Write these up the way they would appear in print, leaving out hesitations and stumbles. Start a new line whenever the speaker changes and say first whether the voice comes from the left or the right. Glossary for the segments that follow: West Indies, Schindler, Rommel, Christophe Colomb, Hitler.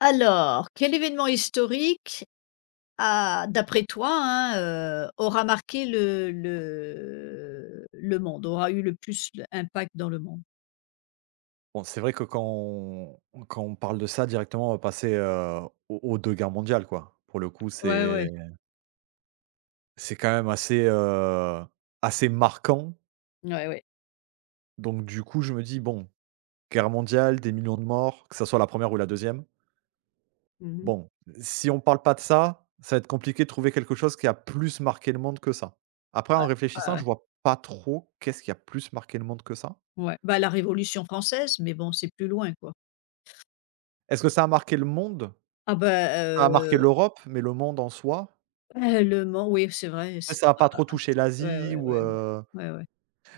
left: Alors, quel événement historique a d'après toi, hein, aura marqué le monde, aura eu le plus d'impact dans le monde?
right: Bon, c'est vrai que quand on parle de ça directement, on va passer, aux 2 guerres mondiales, quoi. Pour le coup,
left: Ouais,
right: c'est
left: ouais,
right: c'est quand même assez, assez marquant.
left: ouais, ouais.
right: Donc du coup, je me dis: «Bon, guerre mondiale, des millions de morts, que ça soit la première ou la deuxième.
left: Mmh.
right: Bon, si on parle pas de ça, ça va être compliqué de trouver quelque chose qui a plus marqué le monde que ça». Après, en
left: Ouais, ouais,
right: réfléchissant,
left: ouais.
right: je vois pas trop qu'est-ce qui a plus marqué le monde que ça.
left: Ouais, bah, la Révolution française, mais bon, c'est plus loin, quoi.
right: Est-ce que ça a marqué le monde?
left: Ah bah,
right: Ça a marqué
left: heu,
right: l'Europe, mais le monde en soi
left: le monde. Oui, c'est vrai, c'est
right: ça a pas
left: pas,
right: trop touché
left: c'est ouais, ouais,
right: l'Asie
left: ouais,
right: ou,
left: ouais, ouais, ouais, ouais.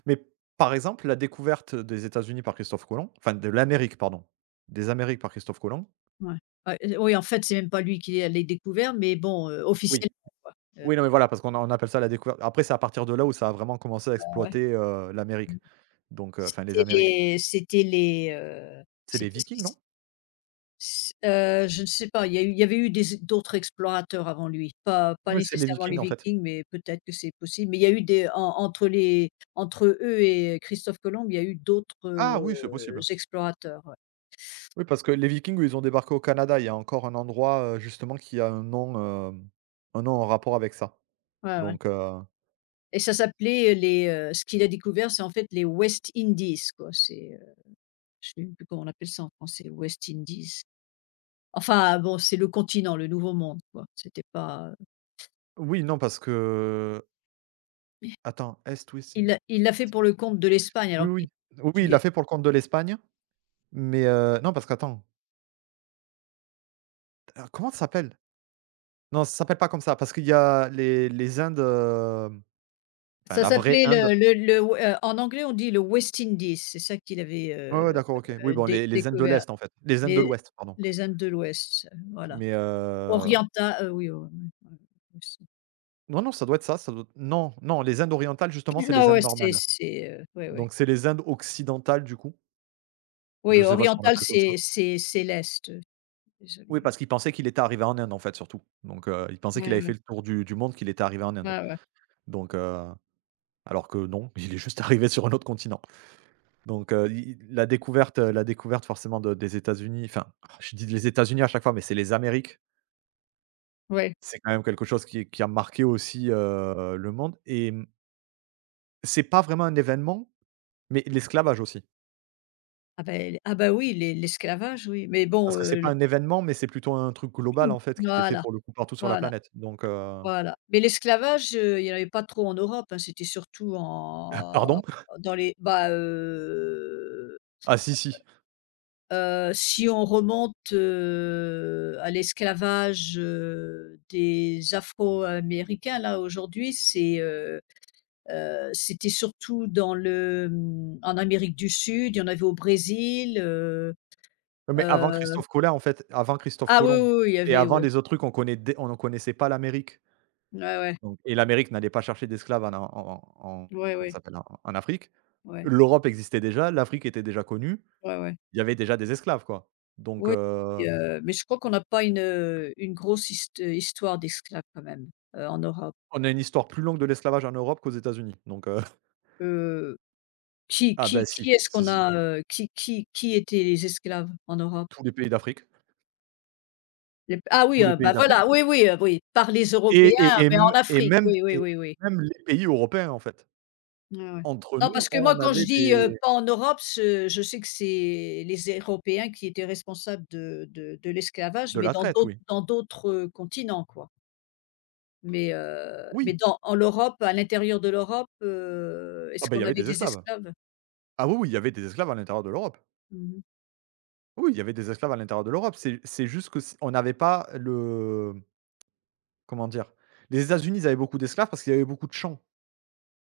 right: mais par exemple, la découverte des États-Unis par Christophe Colomb, enfin de l'Amérique, pardon, des Amériques par Christophe Colomb.
left: Ouais, oui, en fait, c'est même pas lui qui les découvert, mais bon,
right: Oui,
left: officiellement, quoi.
right: oui, non, mais voilà, parce qu'on appelle ça la découverte. Après, c'est à partir de là où ça a vraiment commencé à
left: Ouais.
right: exploiter, l'Amérique, donc enfin les
left: C'était
right: Amériques.
left: les c'était les, heu,
right: C'est les
left: c'était ce qui
right: Vikings, non?
left: s s Je ne sais pas, il y avait eu des d'autres explorateurs avant lui, pas
right: Oui, c'est les
left: nécessairement les
right: Vikings, en fait.
left: Vikings, mais peut-être que c'est possible. Mais il y a eu des en entre les entre eux et Christophe Colomb, il y a eu d'autres,
right: Ah oui, c'est possible.
left: explorateurs, ouais.
right: Oui, parce que les Vikings, ils ont débarqué au Canada. Il y a encore un endroit, justement qui a un nom, un nom en rapport avec ça,
left: Ouais, ouais.
right: donc
left: Et ce qu'il a découvert, c'est en fait les West Indies, quoi. C'est, je ne sais même plus comment on appelle ça en français, West Indies. Enfin bon, c'est le continent, le Nouveau Monde, quoi. C'était pas.
right: oui, non, parce que attends, Est-Ouest.
left: Il l'a fait pour le compte de l'Espagne
right: Oui,
left: alors qu'il
right: oui.
left: est
right: Oui, oui, il l'a
left: portugais.
right: fait pour le compte de l'Espagne, mais non parce qu'attends, comment ça s'appelle? Non, ça s'appelle pas comme ça, parce qu'il y a les Indes, enfin
left: Ça
right: la vraie
left: s'appelait
right: Inde.
left: le w en anglais, on dit le West Indies, c'est ça qu'il avait,
right: Ouais, ouais, d'accord, OK. Oui, bon,
left: dé
right: les Indes de
left: découvert.
right: l'Est, en fait. Les Indes de
left: Les
right: l'Ouest, pardon.
left: les Indes de l'Ouest, voilà.
right: Mais
left: Oriental, oui, ouais, ouais, aussi.
right: non, non, ça doit être ça, ça doit non, non, les Indes orientales, justement, c'est les
left: Non,
right: Indes
left: ouais,
right: normales.
left: ouais, ouais.
right: Donc c'est les Indes occidentales, du coup. Je
left: Oui,
right: sais pas si on
left: oriental,
right: l'appelle comme ça.
left: c'est l'Est,
right: Oui,
left: désolée.
right: parce qu'il pensait qu'il était arrivé en Inde, en fait, surtout. Donc il pensait qu'il
left: Ouais,
right: avait
left: ouais.
right: fait le tour du monde, qu'il était arrivé en Inde.
left: Ouais, ouais.
right: Donc alors que non, il est juste arrivé sur un autre continent. Donc, i la découverte forcément de des États-Unis, enfin, je dis les États-Unis à chaque fois, mais c'est les Amériques.
left: Ouais.
right: C'est quand même quelque chose qui a marqué aussi, le monde et c'est pas vraiment un événement, mais l'esclavage aussi.
left: Ah beh ah bah oui, l'esclavage, oui, mais
right: Parce
left: bon,
right: que c'est pas
left: l
right: un événement, mais c'est plutôt un truc global en fait qui était fait
left: voilà,
right: pour le coup partout sur la
left: voilà.
right: planète. Donc,
left: Voilà. Mais l'esclavage, il n'y en avait pas trop en Europe, hein, c'était surtout en
right: pardon?
left: dans les bah,
right: Ah si, si.
left: si on remonte, à l'esclavage, des Afro-Américains, là, aujourd'hui, c'est, c'était surtout dans le, en Amérique du Sud, il y en avait au Brésil,
right: Mais avant
left: heu
right: Christophe Colomb en fait, avant Christophe
left: ah oui,
right: Colomb
left: oui, oui, il y
right: et
left: avait,
right: avant
left: ouais.
right: les autres trucs, on connaît dé on ne connaissait pas l'Amérique.
left: Ouais, ouais.
right: Donc et l'Amérique n'allait pas chercher d'esclaves en a en en
left: Ouais,
right: comment ça
left: ouais.
right: s'appelle? En Afrique.
left: Ouais.
right: L'Europe existait déjà, l'Afrique était déjà connue,
left: Ouais, ouais.
right: il y avait déjà des esclaves, quoi. Donc
left: Oui, et mais je crois qu'on n'a pas une grosse histoire d'esclaves quand même, en Europe.
right: on a une histoire plus longue de l'esclavage en Europe qu'aux États-Unis. Donc
left: Heu, qui
right: ah ben
left: qui qui
right: si,
left: est-ce
right: si,
left: qu'on
right: si,
left: a, qui étaient les esclaves en Europe?
right: tous les pays d'Afrique,
left: Les Ah oui,
right: tous les pays
left: bah,
right: d'Afrique
left: voilà, oui, oui, oui, par les Européens,
right: et
left: mais en
right: m
left: Afrique, oui, oui,
right: et
left: oui, oui.
right: même les pays européens, en fait.
left: Ouais, ouais.
right: Entre
left: Non,
right: nous,
left: parce que moi
right: on
left: quand je
right: avait
left: dis,
right: des
left: pas en Europe, ce je sais que c'est les Européens qui étaient responsables de l'esclavage,
right: de
left: mais
right: la
left: dans
right: traite,
left: d'autres
right: oui.
left: dans d'autres, continents, quoi. Mais
right: Oui,
left: dans en l'Europe, à l'intérieur de l'Europe,
right: ah
left: est-ce
right: ben il y
left: qu'on
right: avait
left: avait
right: des
left: des
right: esclaves.
left: esclaves?
right: Ah oui, oui, il y avait des esclaves à l'intérieur de l'Europe.
left: Mmh.
right: Oui, il y avait des esclaves à l'intérieur de l'Europe. C'est juste que c on n'avait pas le. Comment dire? Les États-Unis, ils avaient beaucoup d'esclaves parce qu'il y avait beaucoup de champs.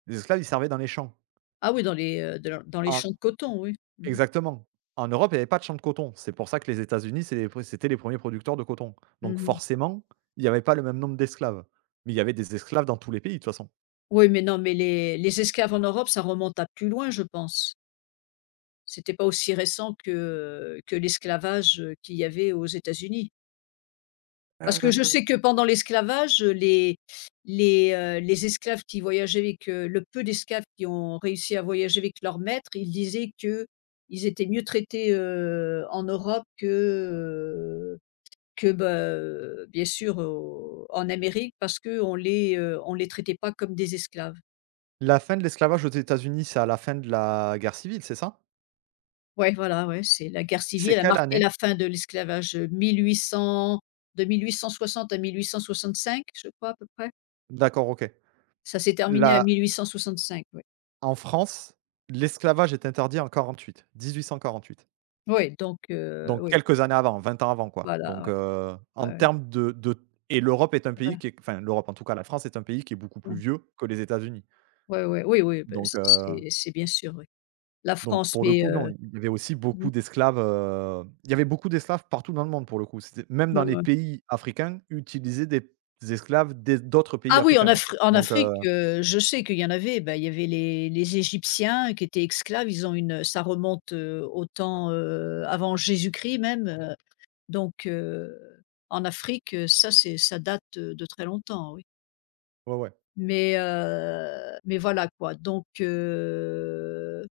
right: Les esclaves, ils servaient dans les champs.
left: Ah oui, dans les, dans les
right: En
left: champs de coton, oui. Mmh mh.
right: Exactement. En Europe, il n'y avait pas de champs de coton. C'est pour ça que les États-Unis, c'était les premiers producteurs de coton. Donc
left: Mmh.
right: forcément, il n'y avait pas le même nombre d'esclaves. Mais il y avait des esclaves dans tous les pays, de toute façon.
left: Oui, mais non, mais les esclaves en Europe, ça remonte à plus loin, je pense. C'était pas aussi récent que l'esclavage, qu'il y avait aux États-Unis. Parce que je sais que pendant l'esclavage, les esclaves qui voyageaient avec, le peu d'esclaves qui ont réussi à voyager avec leur maître, ils disaient que ils étaient mieux traités, en Europe heu, que, bien sûr au en Amérique parce qu'on les, on les traitait pas comme des esclaves.
right: La fin de l'esclavage aux États-Unis, c'est à la fin de la guerre civile, c'est ça?
left: Ouais, voilà, ouais, c'est la guerre
right: C'est
left: civile a
right: quelle
left: marqué
right: année?
left: la fin de l'esclavage, heu, 1800 de 1860 à 1865, je crois à peu près.
right: D'accord, OK.
left: Ça s'est terminé à
right: Là,
left: 1865, ouais.
right: en France, l'esclavage est interdit en 48, 1848.
left: Oui, donc
right: Donc
left: oui,
right: quelques années avant, 20 ans avant, quoi.
left: voilà,
right: Donc,
left: ouais, ouais,
right: en
left: ouais,
right: termes de et l'Europe est un pays
left: ouais,
right: qui est enfin l'Europe, en tout cas la France est un pays qui est beaucoup plus vieux que les États-Unis.
left: ouais, ouais, oui, oui, ben
right: Donc,
left: ça
right: heu
left: c'est bien sûr, oui. La
right: Donc
left: France,
right: pour le
left: mais
right: coup, non, il y avait aussi
left: mmh,
right: beaucoup d'esclaves, il y avait beaucoup d'esclaves partout dans le monde pour le coup. C'était même dans
left: ouais,
right: les
left: ouais.
right: pays africains, utilisaient des esclaves des d'autres pays
left: Ah oui,
right: africains, en fait.
left: En
right: Donc
left: Afrique, je sais qu'il y en avait, ben il y avait les Égyptiens qui étaient esclaves, ils ont une ça remonte, au temps, avant Jésus-Christ même, donc heu, en Afrique, ça date, de très longtemps, oui.
right: ouais, ouais.
left: Voilà quoi, donc heu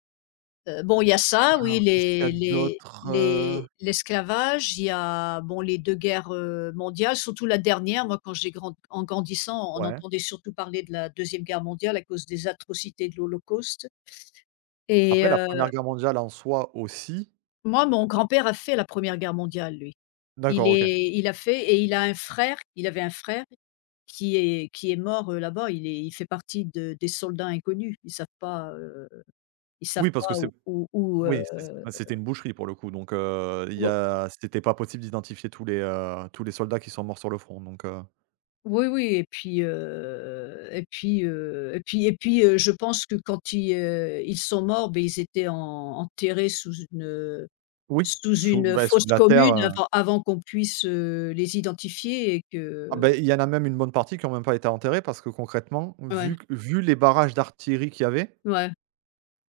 left: Heu, bon, il y a ça, oui,
right: Alors qu'est-ce qu'il y a d'autre?
left: les l'esclavage, il y a, bon, les 2 guerres, mondiales, surtout la dernière. Moi, quand j'ai grand en grandissant, on
right: Ouais.
left: entendait surtout parler de la deuxième guerre mondiale à cause des atrocités de l'Holocauste et
right: Après la première guerre mondiale en soi aussi,
left: moi, mon grand-père a fait la première guerre mondiale, lui. Il
right: d'accord, OK.
left: est il a fait, et il avait un frère qui est mort, là-bas. Il fait partie de des soldats inconnus. Ils savent pas, ils savent
right: Oui, parce que
left: pas
right: c'est
left: où où où, heu,
right: oui, c'est bah, c'était une boucherie pour le coup, donc il y
left: où.
right: a c'était pas possible d'identifier tous les, soldats qui sont morts sur le front, donc
left: Oui, oui, et puis, je pense que quand ils sont morts, ben ils étaient en enterrés
right: oui,
left: sous
right: sous,
left: une
right: beh, sous de
left: fosse
right: la
left: commune
right: terre.
left: avant qu'on puisse, les identifier et
right: Ah
left: que
right: beh, il y en a même une bonne partie qui ont même pas été enterrés parce que concrètement, vu
left: ouais,
right: q vu les barrages d'artillerie qu'il y avait,
left: ouais,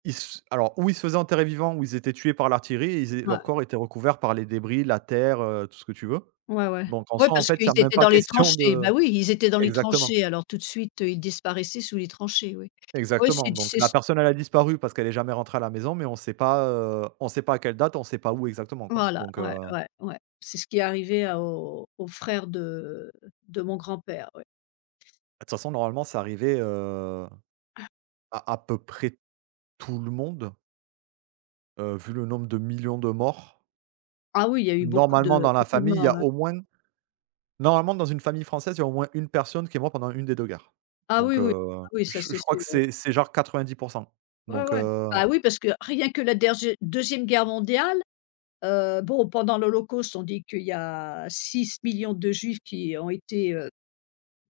right: ils s alors ou ils se faisaient enterrer vivants ou ils étaient tués par l'artillerie et ils é
left: ouais,
right: leurs corps étaient recouverts par les débris, la terre, tout ce que tu veux.
left: ouais, ouais.
right: Donc en
left: Ouais,
right: soi, en
left: parce
right: fait, il y
left: qu'ils
right: a même
left: étaient
right: pas
left: dans les
right: question
left: tranchées.
right: de.
left: Bah, oui, ils étaient dans les
right: Exactement,
left: tranchées, alors tout de suite, ils disparaissaient sous les tranchées, oui. Oui,
right: exactement. Donc
left: c'est
right: la
left: ce
right: personne, elle a disparu parce qu'elle n'est jamais rentrée à la maison, mais on sait pas à quelle date, on sait pas où exactement, quoi.
left: voilà,
right: Donc
left: ouais,
right: de
left: ouais, ouais. C'est ce qui est arrivé à aux aux frères de mon grand-père, oui.
right: toute façon, normalement, c'est arrivé, à peu près tout le monde, vu le nombre de millions de morts.
left: Ah oui, il y a eu beaucoup
right: Normalement,
left: de
right: dans la
left: beaucoup de
right: famille, il y
left: morts,
right: a
left: hein.
right: au moins normalement, dans une famille française, il y a au moins une personne qui est morte pendant une des 2 guerres.
left: Ah
right: Donc
left: oui, oui. Ah oui, ça
right: je
left: c'est
right: je crois
left: sûr,
right: que
left: oui.
right: c'est genre 90.
left: Ouais,
right: Donc
left: ouais.
right: heu
left: Bah oui, parce que rien que la dergé 2e guerre mondiale, bon, pendant l'Holocauste, on dit qu'il y a six millions de Juifs qui ont été,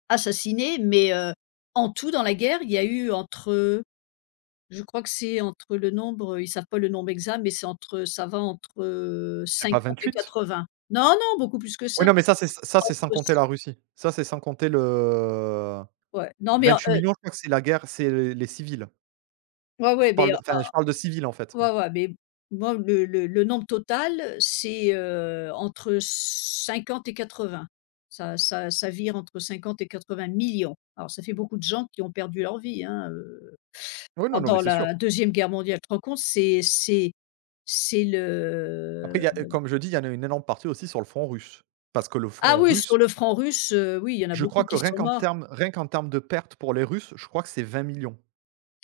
left: assassinés, mais en tout dans la guerre, il y a eu entre, je crois que c'est entre, le nombre, ils savent pas le nombre exact, mais c'est entre, ça va entre,
right: C'est pas
left: 50 et
right: 28?
left: vingts. Non, non, beaucoup plus que
right: Oui,
left: ça.
right: non, mais ça, c'est sans
left: Entre
right: compter la Russie. Ça, c'est sans compter le
left: ouais, non mais,
right: 28 000 000, je crois que c'est la guerre, c'est les civils.
left: ouais,
right: Je
left: ouais, mais,
right: parle de enfin, je parle de civils, en fait, moi.
left: ouais, ouais, mais moi, le nombre total, c'est, entre 50 et 80. Ça vire entre 50 et 80 millions. Alors ça fait beaucoup de gens qui ont perdu leur vie, hein,
right: Oui, non, non, mais
left: pendant
right: c'est sûr.
left: la deuxième guerre mondiale. Tu te rends compte? C'est
right: Après, il
left: le
right: y a comme je dis, il y en a une énorme partie aussi sur le front russe. Parce que le
left: Ah
right: front
left: oui,
right: russe,
left: sur le franc russe, oui, il y en a
right: je crois
left: beaucoup
right: que
left: qui
right: rien
left: sont
right: qu'en
left: morts.
right: termes rien qu'en termes de pertes pour les Russes, je crois que c'est 20 millions.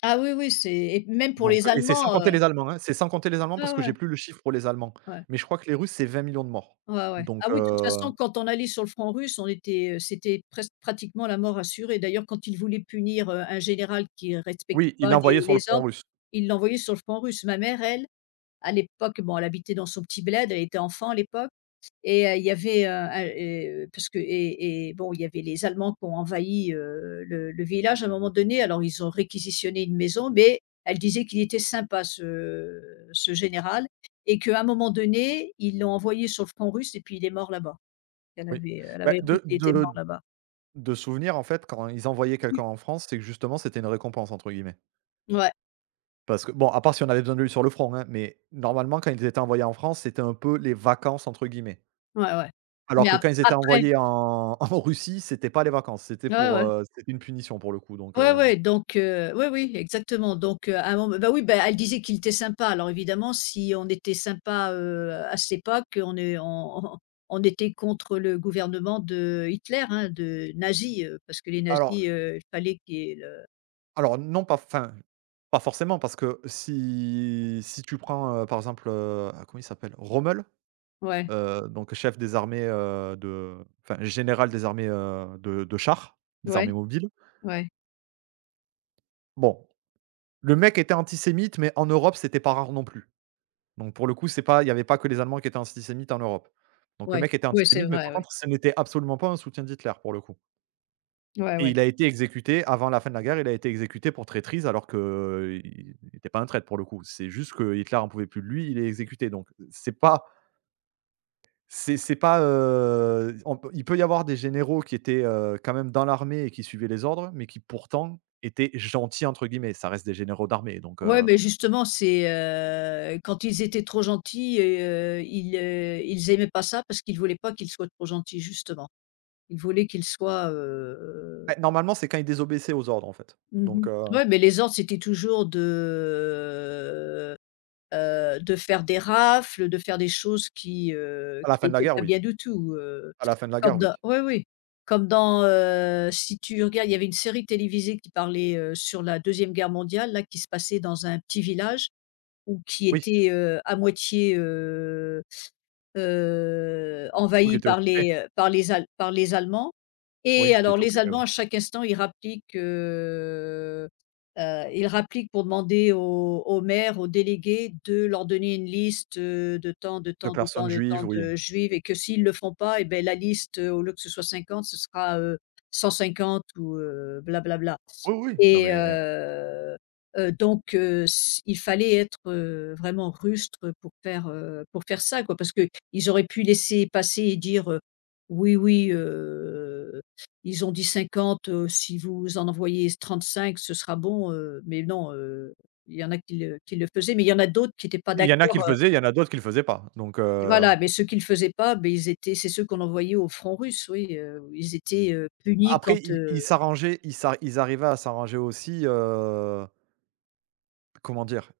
left: Ah oui, oui, c'est et même pour
right: Donc
left: les
right: et c'est sans
left: Allemands,
right: compter les Allemands, hein. C'est sans compter les Allemands
left: ouais,
right: parce que
left: ouais,
right: j'ai plus le chiffre pour les Allemands.
left: ouais.
right: Mais je crois que les Russes, c'est 20 millions de morts.
left: Ouais, ouais.
right: Donc
left: Ah oui, de toute façon, quand on allait sur le front russe, c'était presque pratiquement la mort assurée. D'ailleurs, quand ils voulaient punir, un général qui respectait
right: oui, ils
left: pas les
right: l'envoyaient sur le
left: les
right: front
left: ordres,
right: russe.
left: ils l'envoyaient sur le front russe. Ma mère, elle, à l'époque, bon, elle habitait dans son petit bled, elle était enfant à l'époque et il y avait, un et parce que et bon, il y avait les Allemands qui ont envahi, le village à un moment donné. Alors ils ont réquisitionné une maison, mais elle disait qu'il était sympa ce général et qu'à un moment donné, ils l'ont envoyé sur le front russe et puis il est mort là-bas. Elle
right: Oui.
left: avait elle
right: Bah,
left: avait appris
right: de
left: qu'il était mort
right: de
left: là-bas.
right: de souvenir, en fait, quand ils envoyaient quelqu'un en France, c'est que justement, c'était «une récompense» entre guillemets.
left: Ouais,
right: Parce que bon, à part si on avait besoin de lui sur le front, hein, mais normalement, quand ils étaient envoyés en France, c'était un peu «les vacances» entre guillemets.
left: ouais, ouais.
right: Alors
left: Mais
right: que
left: ap
right: quand ils étaient
left: après,
right: envoyés en en Russie, c'était pas les vacances, c'était
left: ouais,
right: pour,
left: ouais.
right: c'était une punition pour le coup donc.
left: Ouais, ouais, donc oui, oui, exactement, donc à un mom bah, oui, bah, elle disait qu'il était sympa, alors évidemment si on était sympa, à cette époque, on est on on était contre le gouvernement de Hitler, hein, de nazis, parce que les
right: Alors
left: nazis, il fallait qu'il y ait le
right: Alors non, pas forcément parce que si tu prends, par exemple, ah comment il s'appelle? Rommel,
left: ouais,
right: donc chef des armées, de enfin général des armées, de chars, des armées
left: ouais,
right: mobiles.
left: ouais,
right: Bon, le mec était antisémite, mais en Europe, c'était pas rare non plus. Donc pour le coup, c'est pas il y avait pas que les Allemands qui étaient antisémites en Europe. Donc le
left: ouais,
right: mec était
left: ouais, c'est
right: antisémite, mais
left: vrai,
right: par
left: ouais,
right: contre, ce n'était absolument pas un soutien d'Hitler pour le coup.
left: ouais,
right: Et
left: ouais.
right: il a été exécuté avant la fin de la guerre, il a été exécuté pour traîtrise alors qu'il n'était pas un traître pour le coup. C'est juste que Hitler en pouvait plus de lui, il est exécuté donc c'est pas. C'est pas, on peut il peut y avoir des généraux qui étaient, quand même dans l'armée et qui suivaient les ordres, mais qui pourtant étaient «gentils» entre guillemets. Ça reste des généraux d'armée donc
left: Ouais, mais justement c'est, quand ils étaient trop gentils et ils aimaient pas ça parce qu'ils voulaient pas qu'ils soient trop gentils justement. Ils voulaient qu'ils soient,
right: bah, normalement, c'est quand ils désobéissaient aux ordres en fait donc
left: Mmh. Ouais, mais les ordres, c'était toujours de faire des rafles, de faire des choses
right: à la
left: qui
right: fin de la
left: étaient
right: guerre,
left: pas
right: oui.
left: bien du tout,
right: À la fin de la
left: comme
right: guerre,
left: dans
right: oui.
left: ouais, oui, comme dans, si tu regardes, il y avait une série télévisée qui parlait, sur la deuxième guerre mondiale, là, qui se passait dans un petit village ou qui
right: Oui,
left: était, à moitié,
right: oui qui
left: envahi
right: était occupé.
left: par les Allemands et
right: Oui, qui
left: alors
right: était
left: les
right: occupé. Oui.
left: Allemands, à chaque instant, ils rappliquent, pour demander aux maires, aux délégués de leur donner une liste, de tant, de
right: De
left: tant, de tant,
right: personnes
left: de
right: juives,
left: tant
right: oui.
left: de juifs et que s'ils ne le font pas, et ben la liste, au lieu que ce soit 50, ce sera, 150 ou blablabla.
right: Oui, oui, non
left: Et
right: mais.
left: donc s Il fallait être, vraiment rustre pour faire ça quoi. Parce qu'ils auraient pu laisser passer et dire, «Oui, oui, ils ont dit 50, si vous en envoyez 35 ce sera bon», mais non, il y en a qui le faisaient, mais il y en a d'autres qui étaient pas
right: Il y en a qui
left: d'accord,
right: le faisaient, il y en a d'autres qui le faisaient pas, donc
left: voilà, mais ceux qui ne le faisaient pas, beh, ils étaient c'est ceux qu'on envoyait au front russe, oui, punis
right: après
left: quand.
right: ils s'arrangeaient, ils arrivaient à s'arranger aussi, comment dire?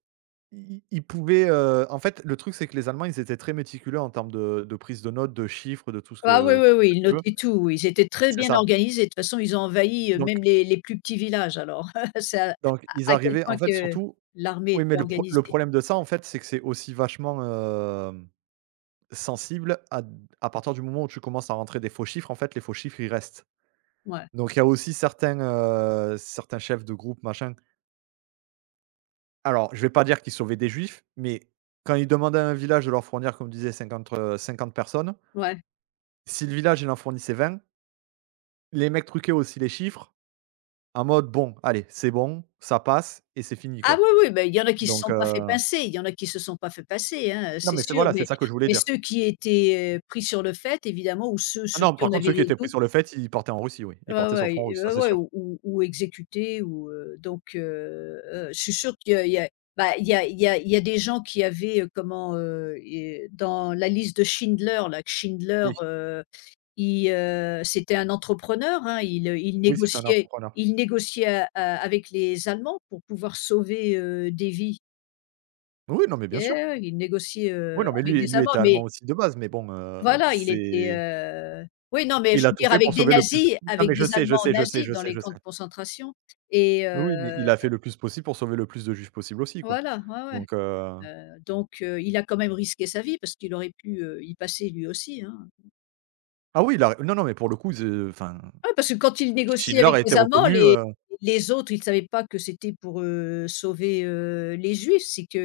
right: Ils pouvaient, en fait, le truc, c'est que les Allemands, ils étaient très méticuleux en termes de prise de notes, de chiffres, de
left: Ah oui, oui,
right: tout ce
left: oui,
right: que
left: ils
right: tu veux.
left: notaient tout, oui. Ils étaient très
right: C'est
left: bien
right: ça,
left: organisés. De toute façon, ils ont envahi,
right: donc
left: même les plus petits villages alors. C'est
right: ils
left: à quel
right: arrivaient en
left: point
right: fait,
left: que
right: surtout
left: l'armée
right: oui, mais
left: était
right: le
left: organisée.
right: problème de ça, en fait, c'est que c'est aussi vachement, sensible à partir du moment où tu commences à rentrer des faux chiffres, en fait, les faux chiffres, ils restent,
left: Ouais,
right: donc il y a aussi certains chefs de groupe, machin. Alors, je vais pas dire qu'ils sauvaient des juifs, mais quand ils demandaient à un village de leur fournir, comme disait, 50 50 personnes,
left: ouais.
right: si le village, il en fournissait 20, les mecs truquaient aussi les chiffres en mode: «Bon, allez, c'est bon, ça passe et c'est fini,
left: Ah
right: quoi».
left: oui, oui, ben il y en a qui se
right: Donc,
left: sont pas fait pincer, il y en a qui se sont pas fait passer, hein,
right: non,
left: c'est
right: mais c'est
left: sûr,
right: voilà, c'est
left: mais
right: ça que je voulais dire.
left: ceux qui étaient, pris sur le fait évidemment ou ceux
right: Ah
left: sur
right: non,
left: qui
right: par
left: on
right: contre, ceux
left: avait
right: qui
left: des
right: étaient pris
left: doutes.
right: sur le fait, ils partaient en Russie, oui, ils
left: Ouais,
right: partaient sur le front
left: ouais et
right: russe, ça,
left: ouais,
right: c'est
left: ouais,
right: sûr.
left: ou exécutés ou, je suis sûre qu'il y a il y a bah, il y a des gens qui avaient, et dans la liste de Schindler, là, que Schindler,
right: Oui,
left: c'était un entrepreneur, hein, il
right: oui, c'était un
left: négociait
right: entrepreneur.
left: il négociait a a avec les Allemands pour pouvoir sauver, des vies,
right: Oui, non, mais bien
left: et
right: sûr.
left: ouais, ouais, il négociait,
right: Oui, non, mais
left: avec
right: lui
left: des
right: lui
left: Allemands,
right: était allemand
left: mais
right: aussi de base, mais bon,
left: voilà, il était,
right: c'est
left: oui, non, mais
right: il
left: je
right: a
left: veux
right: tout
left: dire
right: fait pour
left: avec des
right: sauver le plus de
left: nazis,
right: non,
left: avec
right: mais je
left: des
right: sais, je
left: Allemands
right: sais, je sais,
left: nazis
right: je
left: dans
right: sais,
left: les
right: je
left: camps
right: sais.
left: de concentration, et
right: Oui, oui, mais il a fait le plus possible pour sauver le plus de juifs possible aussi, quoi.
left: voilà, ouais, ouais,
right: Donc,
left: il a quand même risqué sa vie parce qu'il aurait pu, y passer lui aussi, hein.
right: ah oui, il a non, non, mais pour le coup, ze enfin,
left: Ouais, parce que quand il négociait
right: Schindler
left: avec
right: a été
left: les Allemands,
right: reconnu,
left: les les autres, ils ne savaient pas que c'était pour, sauver, les Juifs, c'est qu'il,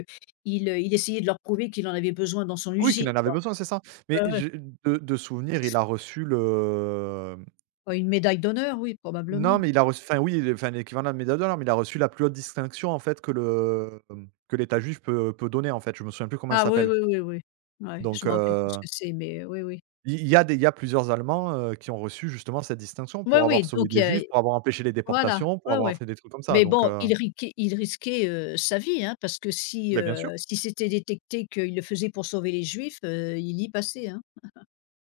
left: il essayait de leur prouver qu'il en avait besoin dans son
right: oui,
left: usine,
right: qu'il en avait
left: quoi.
right: besoin, c'est ça. Mais
left: Ouais, ouais.
right: je de souvenir, il a reçu le
left: Bah, une médaille d'honneur, oui,
right: non,
left: probablement.
right: mais il a reçu enfin, oui, l'équivalent de la médaille d'honneur, mais il a reçu la plus haute distinction, en fait, que le, que l'État juif peut peut donner, en fait. Je me souviens plus comment elle
left: Ah oui,
right: s'appelle.
left: oui, oui, oui. Ouais,
right: Donc,
left: je me rappelle plus ce que c'est, mais oui, oui.
right: il y a plusieurs Allemands, qui ont reçu justement cette distinction
left: Oui,
right: pour avoir
left: oui,
right: sauvé
left: donc
right: des juifs,
left: il
right: pour avoir empêché les
left: voilà,
right: déportations, pour
left: ouais,
right: avoir
left: ouais.
right: fait des trucs comme ça,
left: Mais
right: donc,
left: bon, il risquait, sa vie, hein, parce que
right: beh, bien sûr.
left: si c'était détecté qu'il le faisait pour sauver les juifs, il y passait, hein.